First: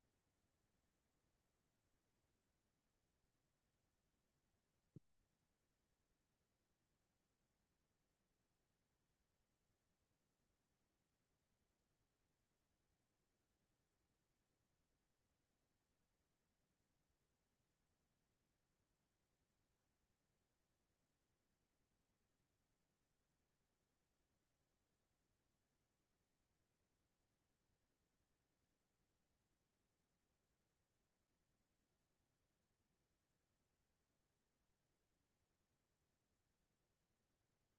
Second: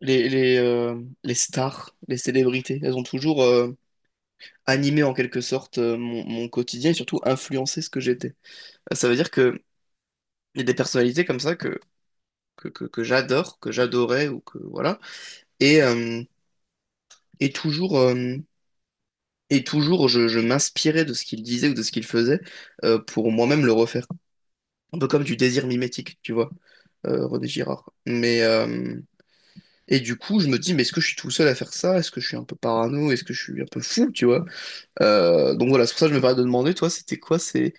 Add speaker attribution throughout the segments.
Speaker 1: Les stars, les célébrités, elles ont toujours animé en quelque sorte mon quotidien et surtout influencé ce que j'étais. Ça veut dire que il y a des personnalités comme ça que j'adore, que j'adorais ou que voilà. Et, euh, et toujours, euh, et toujours je m'inspirais de ce qu'ils disaient ou de ce qu'ils faisaient pour moi-même le refaire. Un peu comme du désir mimétique, tu vois, René Girard. Et du coup, je me dis, mais est-ce que je suis tout seul à faire ça? Est-ce que je suis un peu parano? Est-ce que je suis un peu fou, tu vois? Donc voilà, c'est pour ça que je me permets de demander, toi, c'était quoi, c'est,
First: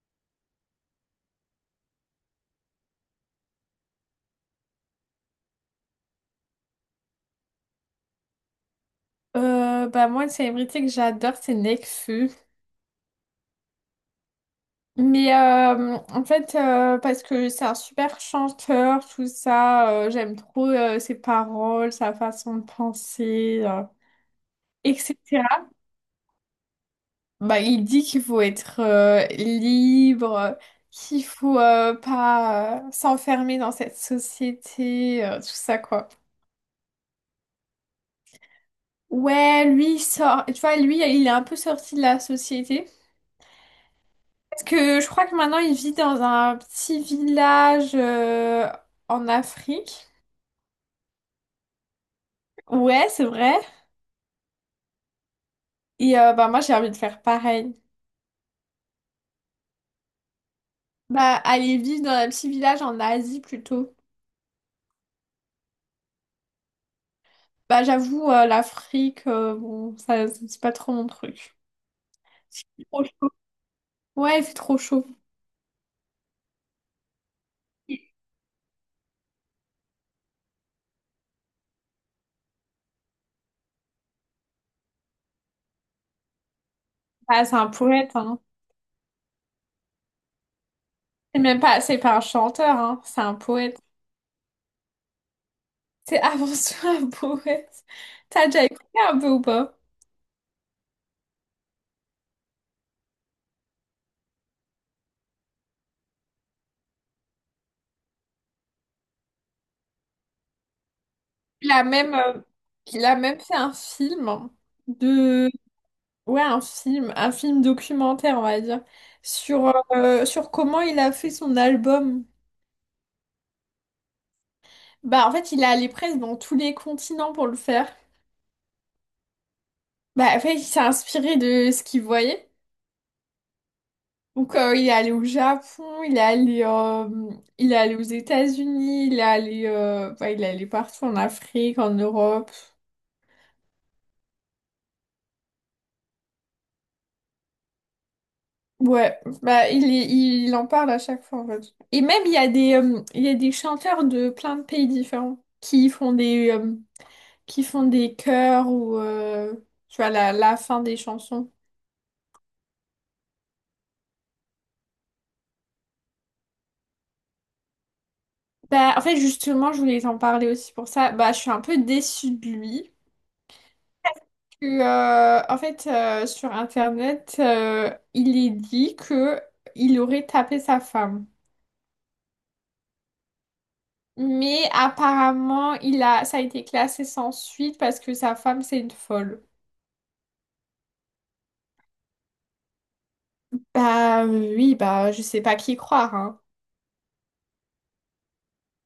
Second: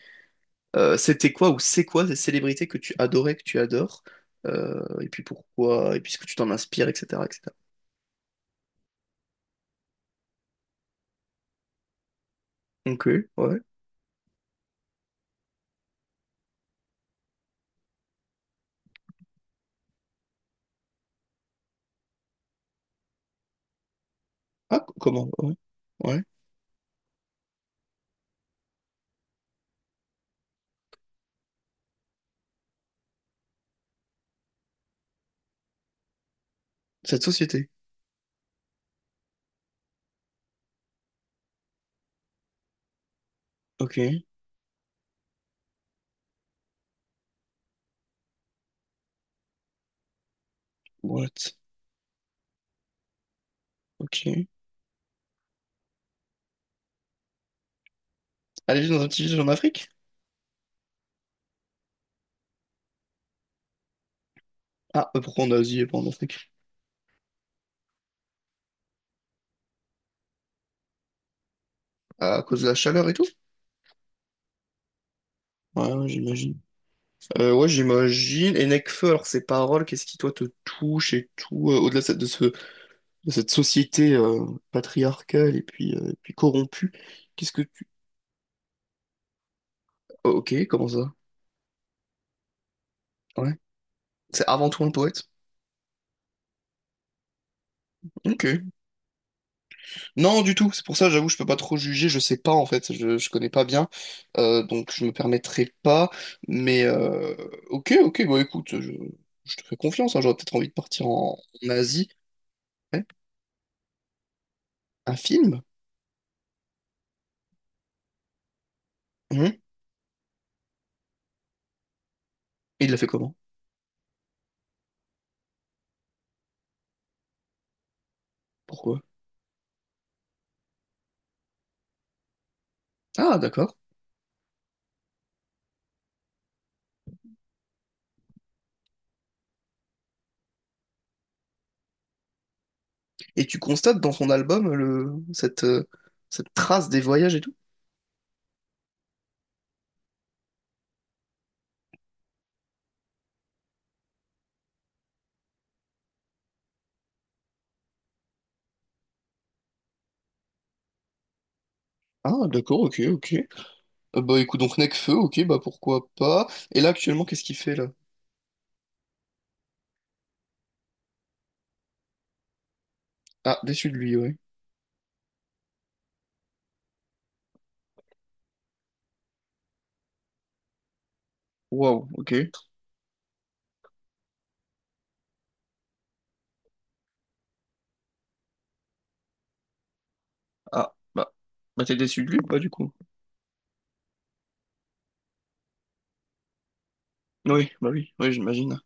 Speaker 1: euh, c'était quoi ou c'est quoi ces célébrités que tu adorais, que tu adores, et puis pourquoi, et puis ce que tu t'en inspires, etc., etc.
Speaker 2: Bah moi, une célébrité que j'adore, c'est Nekfeu.
Speaker 1: Ok, ouais.
Speaker 2: Mais en fait, parce que c'est un super chanteur, tout ça, j'aime trop ses paroles, sa façon de penser,
Speaker 1: Ah, comment?
Speaker 2: etc.
Speaker 1: Ouais. Ouais.
Speaker 2: Bah, il dit qu'il faut être libre, qu'il faut pas s'enfermer dans cette société, tout ça, quoi.
Speaker 1: Cette société.
Speaker 2: Ouais, lui, il sort, tu vois, lui, il est un peu sorti de la société.
Speaker 1: Ok.
Speaker 2: Parce que je crois que maintenant il vit dans un petit village en Afrique.
Speaker 1: What?
Speaker 2: Ouais, c'est vrai.
Speaker 1: Ok. Elle
Speaker 2: Bah moi j'ai envie de faire pareil.
Speaker 1: est juste dans un petit village en Afrique?
Speaker 2: Bah aller vivre dans un petit village en Asie plutôt.
Speaker 1: Ah, pourquoi en Asie et pas en Afrique?
Speaker 2: Bah j'avoue l'Afrique, bon ça c'est pas trop mon truc.
Speaker 1: À cause de la
Speaker 2: Il fait trop
Speaker 1: chaleur et tout?
Speaker 2: chaud. Ouais, il fait trop chaud.
Speaker 1: Ouais, ouais, j'imagine. Ouais, j'imagine. Et Nekfeu, alors ses paroles, qu'est-ce qui toi te touche et tout, au-delà de cette société patriarcale et puis corrompue.
Speaker 2: Bah
Speaker 1: Qu'est-ce
Speaker 2: c'est
Speaker 1: que
Speaker 2: un
Speaker 1: tu...
Speaker 2: poète hein.
Speaker 1: Oh, ok, comment ça?
Speaker 2: C'est pas un chanteur hein, c'est un
Speaker 1: Ouais.
Speaker 2: poète.
Speaker 1: C'est avant tout un poète?
Speaker 2: C'est avant tout un poète. T'as
Speaker 1: Ok.
Speaker 2: déjà écouté un peu ou pas?
Speaker 1: Non, du tout. C'est pour ça, j'avoue, je peux pas trop juger. Je sais pas, en fait. Je connais pas bien. Donc, je me permettrai pas. Mais, euh, ok, ok. Bon, écoute, je te fais confiance. Hein. J'aurais peut-être envie de partir en
Speaker 2: Il a
Speaker 1: Asie.
Speaker 2: même,
Speaker 1: Ouais.
Speaker 2: fait un film
Speaker 1: Un
Speaker 2: de,
Speaker 1: film?
Speaker 2: ouais, un film documentaire, on va dire,
Speaker 1: Mhm.
Speaker 2: sur, sur comment il a fait son album.
Speaker 1: Et il l'a fait comment?
Speaker 2: Bah, en fait, il est allé presque dans tous les continents pour le faire.
Speaker 1: Pourquoi?
Speaker 2: Bah, en fait, il s'est inspiré de ce qu'il voyait.
Speaker 1: Ah, d'accord.
Speaker 2: Donc il est allé au Japon, il est allé aux États-Unis, il est allé, bah, il est allé partout en Afrique, en Europe.
Speaker 1: Et tu constates dans son album cette, cette trace des voyages et tout?
Speaker 2: Ouais, bah il en parle à chaque fois en fait. Et même il y a des chanteurs de plein de pays différents qui font des chœurs ou tu vois la fin des chansons.
Speaker 1: Ah, d'accord, ok, ok. Bah écoute, donc Nekfeu, ok, bah pourquoi pas. Et là actuellement, qu'est-ce qu'il fait là?
Speaker 2: Bah en fait justement je voulais t'en parler aussi pour ça. Bah je suis un peu déçue de lui.
Speaker 1: Ah, déçu de lui, ouais.
Speaker 2: Que, en fait Sur internet il est dit que il aurait tapé sa femme.
Speaker 1: Waouh, ok.
Speaker 2: Mais apparemment il a ça a été classé sans suite parce que sa femme c'est une folle.
Speaker 1: Ah, bah, bah t'es déçu de lui ou pas du coup?
Speaker 2: Bah oui, bah je sais pas qui croire, hein.
Speaker 1: Oui, bah oui, oui, j'imagine.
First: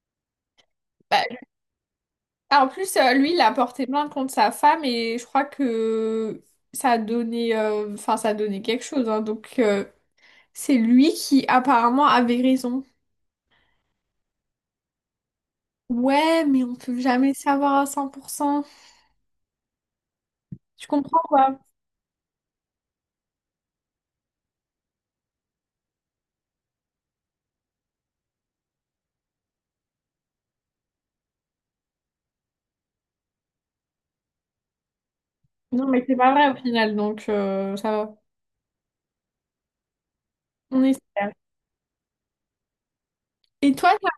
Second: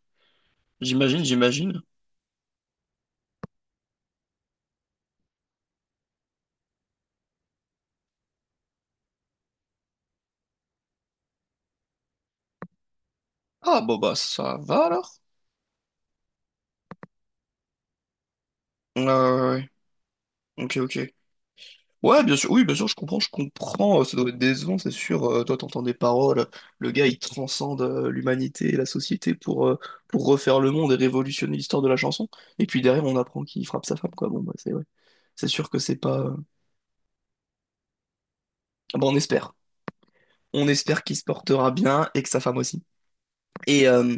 Speaker 2: Bah,
Speaker 1: J'imagine, j'imagine.
Speaker 2: ah, en plus, lui, il a porté plainte contre sa femme et je crois que ça a donné, enfin, ça a donné quelque chose, hein. Donc c'est lui qui apparemment avait raison.
Speaker 1: Ah, bah bah ça va alors?
Speaker 2: Ouais, mais on peut jamais savoir à 100%.
Speaker 1: Ouais, ouais, ouais. Ok,
Speaker 2: Tu
Speaker 1: ok.
Speaker 2: comprends quoi?
Speaker 1: Ouais, bien sûr, oui, bien sûr, je comprends, je comprends. Ça doit être décevant, c'est sûr. Toi, t'entends des paroles. Le gars, il transcende l'humanité et la société pour refaire le monde et révolutionner l'histoire de la chanson. Et puis derrière, on apprend qu'il frappe sa femme, quoi. Bon, bah c'est ouais. C'est sûr que
Speaker 2: Non,
Speaker 1: c'est
Speaker 2: mais c'est
Speaker 1: pas.
Speaker 2: pas vrai au final, donc ça va.
Speaker 1: Bon, on espère. On
Speaker 2: On
Speaker 1: espère qu'il se
Speaker 2: espère.
Speaker 1: portera bien et que sa femme aussi.
Speaker 2: Et
Speaker 1: Et
Speaker 2: toi,
Speaker 1: euh,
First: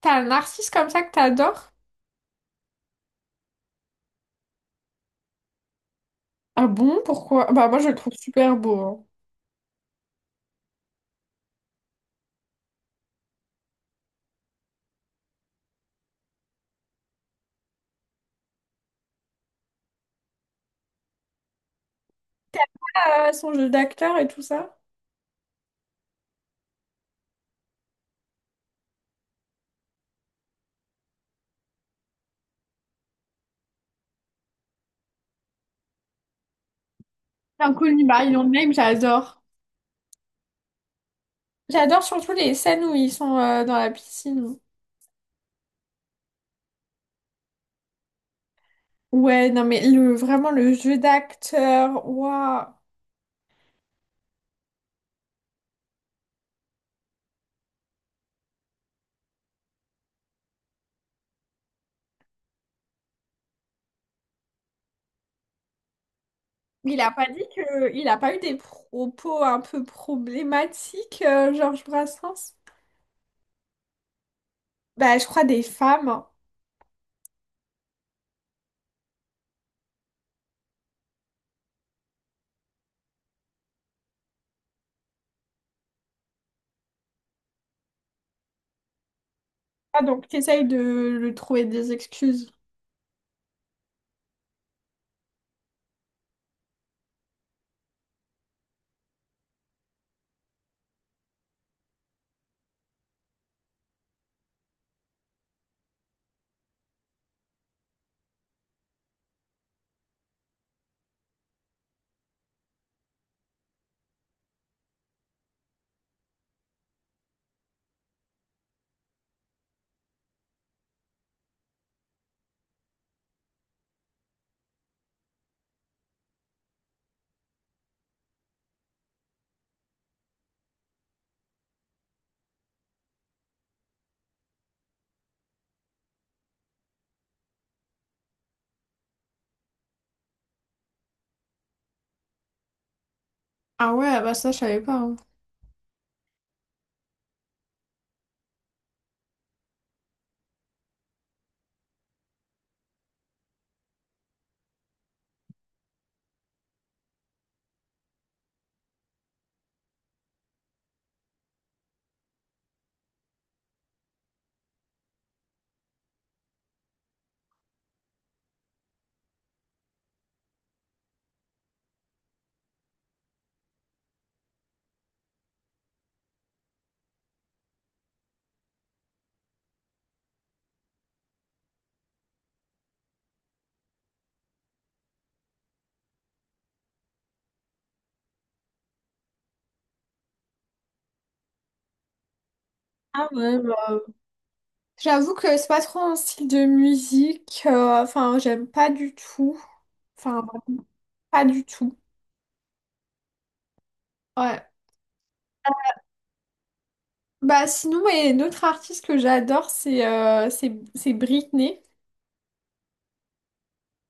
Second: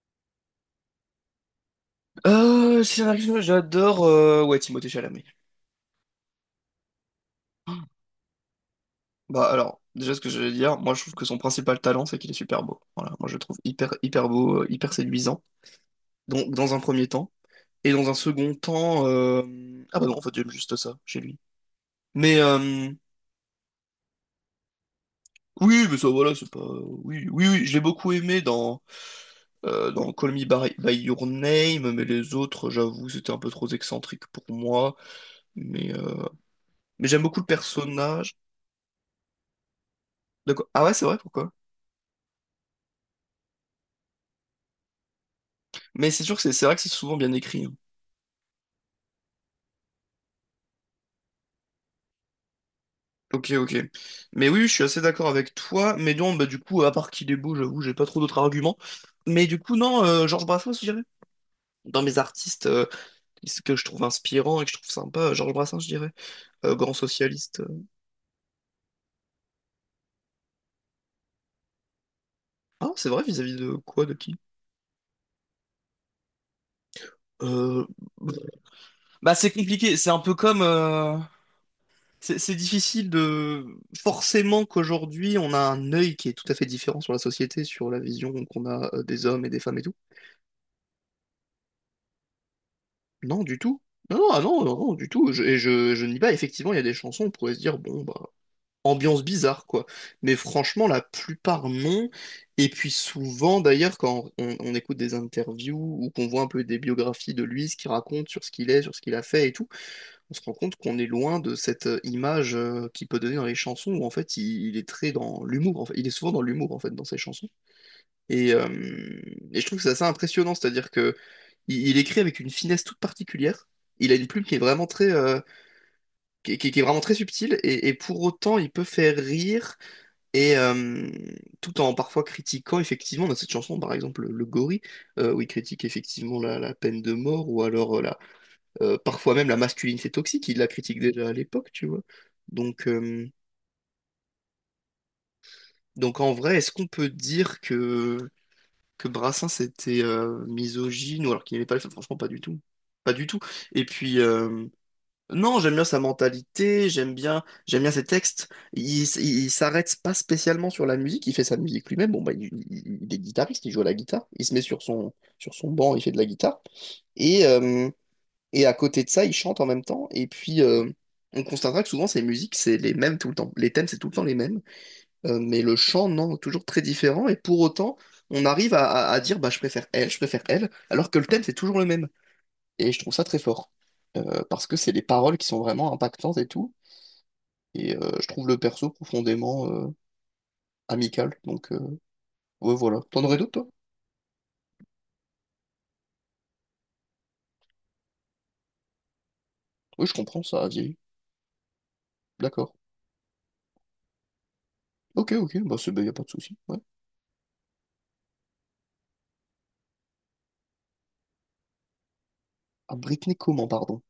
Speaker 2: t'as un narcisse comme ça que t'adores?
Speaker 1: Si j'en ai une, j'adore ouais, Timothée Chalamet.
Speaker 2: Ah bon, pourquoi? Bah moi, je le trouve super beau,
Speaker 1: Bah alors, déjà ce que je vais dire, moi je trouve que son principal talent c'est qu'il est super beau. Voilà, moi je le trouve hyper hyper beau, hyper séduisant. Donc dans un premier temps et dans un second temps, ah bah non en fait j'aime juste ça chez lui. Mais euh,
Speaker 2: hein. Son jeu d'acteur et tout ça.
Speaker 1: oui, mais ça voilà, c'est pas oui oui oui, je l'ai beaucoup aimé dans dans By Your Name, mais les autres, j'avoue, c'était un peu trop excentrique pour moi. Mais, euh, mais j'aime beaucoup le
Speaker 2: Call Me By
Speaker 1: personnage.
Speaker 2: Your Name, j'adore.
Speaker 1: D'accord. Ah ouais, c'est vrai, pourquoi?
Speaker 2: J'adore surtout les scènes où ils sont dans la piscine.
Speaker 1: Mais c'est sûr que c'est vrai que c'est souvent bien écrit. Hein.
Speaker 2: Ouais, non mais le vraiment le jeu d'acteur, waouh.
Speaker 1: Ok, ok. Mais oui, oui, je suis assez d'accord avec toi. Mais non, bah du coup, à part qu'il est beau, j'avoue, j'ai pas trop d'autres arguments. Mais du coup, non, Georges Brassens, je dirais. Dans mes artistes ce que je trouve inspirant et que je trouve sympa, Georges Brassens, je dirais. Grand
Speaker 2: Il a pas dit
Speaker 1: socialiste.
Speaker 2: que il a pas eu des propos un peu problématiques, Georges Brassens?
Speaker 1: Ah, c'est vrai, vis-à-vis de quoi, de qui?
Speaker 2: Bah je crois des femmes.
Speaker 1: Euh, Bah c'est compliqué, c'est un peu comme... c'est difficile de... Forcément qu'aujourd'hui, on a un œil qui est tout à fait différent sur la société, sur la vision qu'on a des hommes et des femmes et tout.
Speaker 2: Ah donc t'essayes de le trouver des excuses.
Speaker 1: Non, du tout. Non, non, ah non, non, non, du tout. Je nie pas, effectivement, il y a des chansons, on pourrait se dire, bon, bah, ambiance bizarre, quoi. Mais franchement, la plupart, non. Et puis souvent, d'ailleurs, quand on écoute des interviews ou qu'on voit un peu des biographies de lui, ce qu'il raconte sur ce qu'il est, sur ce qu'il a fait et tout, on se rend compte qu'on est loin de cette image qu'il peut donner dans les chansons où en fait il est très dans l'humour. En fait. Il est souvent dans l'humour en fait dans ses chansons. Et, euh, et je trouve que c'est assez impressionnant, c'est-à-dire que il écrit avec une finesse toute particulière. Il a une plume qui est vraiment très, qui est vraiment très subtile et pour autant il peut faire rire et tout en parfois critiquant effectivement dans cette chanson par exemple le gorille où il critique effectivement la peine de mort ou alors la parfois même la masculinité toxique, il la critique déjà à l'époque, tu vois. Donc, euh,
Speaker 2: Ah ouais, bah ça je savais pas, hein.
Speaker 1: donc en vrai, est-ce qu'on peut dire que Brassens était misogyne ou alors qu'il n'aimait pas les femmes? Franchement, pas du tout. Pas du tout. Et puis, euh, non, j'aime bien sa mentalité, j'aime bien ses textes. Il s'arrête pas spécialement sur la musique, il fait sa musique lui-même. Bon, bah, il est guitariste, il joue à la guitare, il se met sur son banc, il fait de la guitare. Et, euh, Et à côté de ça, ils chantent en même temps. On constatera que souvent, ces musiques, c'est les mêmes tout le temps. Les thèmes, c'est tout le temps les mêmes. Mais le chant, non, toujours très différent. Et pour autant, on arrive à dire, bah, je préfère elle, alors que le thème, c'est toujours le même. Et je trouve ça très fort. Parce que c'est les paroles qui sont vraiment impactantes et tout. Et je trouve le perso profondément amical. Ouais, voilà. T'en
Speaker 2: Ah
Speaker 1: aurais
Speaker 2: ouais,
Speaker 1: d'autres, toi?
Speaker 2: bah, j'avoue que c'est pas trop un style de musique, enfin j'aime pas du tout.
Speaker 1: Oui, je comprends,
Speaker 2: Enfin
Speaker 1: ça a vieilli.
Speaker 2: pas du tout.
Speaker 1: D'accord.
Speaker 2: Ouais.
Speaker 1: Ok, ok, bah, c'est, bah, y a pas de souci. Ouais.
Speaker 2: Bah sinon, et une autre artiste que j'adore, c'est Britney.
Speaker 1: Ah, Britney comment, pardon?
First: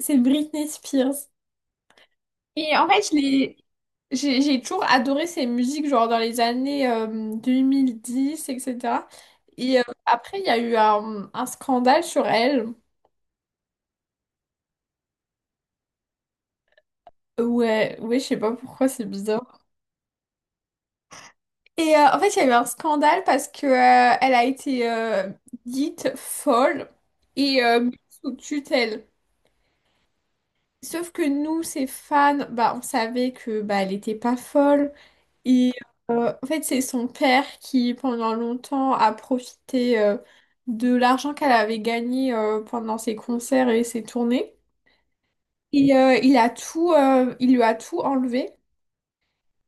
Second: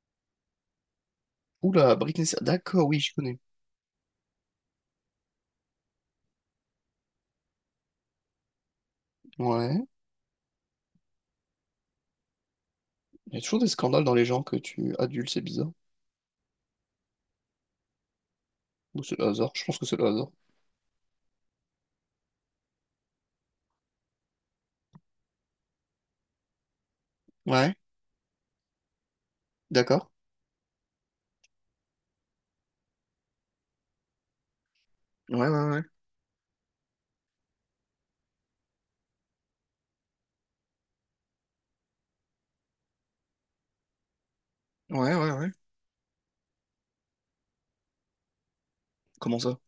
Speaker 2: C'est Britney Spears.
Speaker 1: Oula, Britney,
Speaker 2: Et
Speaker 1: d'accord,
Speaker 2: en
Speaker 1: oui,
Speaker 2: fait,
Speaker 1: je
Speaker 2: je
Speaker 1: connais.
Speaker 2: l'ai- j'ai toujours adoré ses musiques, genre dans les années 2010, etc. Et cetera. Et
Speaker 1: Ouais.
Speaker 2: après, il y a eu un scandale sur elle.
Speaker 1: Il y a toujours des scandales dans les gens que tu adules, c'est bizarre.
Speaker 2: Ouais, ouais, je sais pas pourquoi,
Speaker 1: Ou
Speaker 2: c'est
Speaker 1: c'est le hasard.
Speaker 2: bizarre.
Speaker 1: Je pense que c'est le hasard.
Speaker 2: Et en fait, il y a eu un scandale parce que elle a été dite folle et
Speaker 1: Ouais,
Speaker 2: mise sous tutelle.
Speaker 1: d'accord.
Speaker 2: Sauf que nous, ses fans, bah, on savait que bah, elle était pas folle.
Speaker 1: Ouais, ouais,
Speaker 2: Et
Speaker 1: ouais.
Speaker 2: En fait, c'est son père qui, pendant longtemps, a profité de l'argent qu'elle avait gagné pendant ses concerts et ses tournées.
Speaker 1: Ouais, ouais, ouais.
Speaker 2: Et il lui a tout enlevé.
Speaker 1: Comment ça?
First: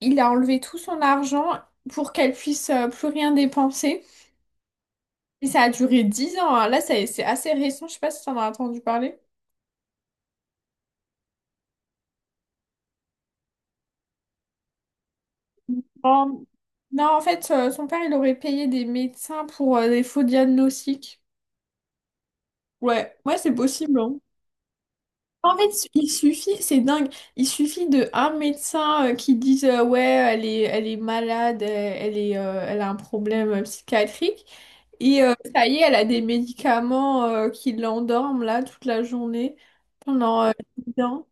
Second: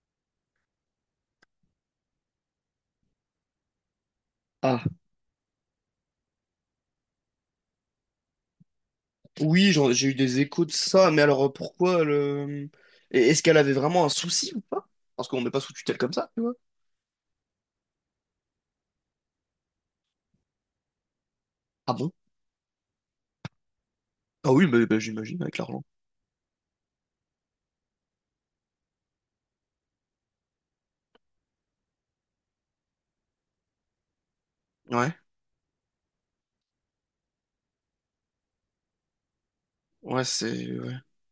Speaker 2: Il a enlevé tout son argent pour qu'elle puisse plus rien dépenser.
Speaker 1: Ah,
Speaker 2: Et ça a duré 10 ans, hein. Là, c'est assez récent. Je sais pas si t'en as entendu parler.
Speaker 1: oui, j'ai eu des échos de ça, mais alors pourquoi le... Et est-ce qu'elle avait vraiment un souci ou pas? Parce qu'on met pas sous tutelle comme ça, tu
Speaker 2: Non,
Speaker 1: vois.
Speaker 2: non, en fait, son père, il aurait payé des médecins pour des faux diagnostics.
Speaker 1: Ah bon?
Speaker 2: Ouais, ouais, c'est possible, hein.
Speaker 1: Ah oui, mais bah, j'imagine
Speaker 2: En
Speaker 1: avec
Speaker 2: fait,
Speaker 1: l'argent.
Speaker 2: il suffit, c'est dingue, il suffit de un médecin qui dise ouais, elle est malade, elle a un problème psychiatrique,
Speaker 1: Ouais,
Speaker 2: et ça y est, elle a des médicaments qui l'endorment là toute la journée
Speaker 1: ouais,
Speaker 2: pendant
Speaker 1: c'est... ouais.
Speaker 2: dix ans.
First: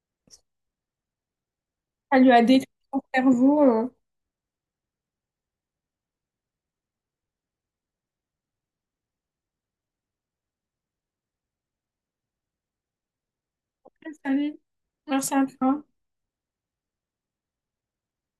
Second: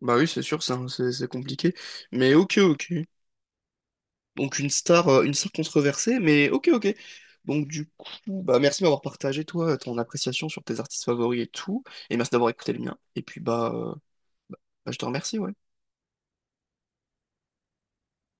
Speaker 1: Bah oui, c'est sûr, c'est compliqué.
Speaker 2: Ça
Speaker 1: Mais
Speaker 2: lui a
Speaker 1: ok,
Speaker 2: détruit
Speaker 1: ok.
Speaker 2: son cerveau, euh.
Speaker 1: Donc une star controversée, mais ok, ok. Donc du coup, bah merci de m'avoir partagé toi ton appréciation sur tes artistes favoris et tout, et merci d'avoir écouté le mien. Et puis bah,
Speaker 2: Salut,
Speaker 1: bah, je te
Speaker 2: merci
Speaker 1: remercie,
Speaker 2: à
Speaker 1: ouais.
Speaker 2: toi.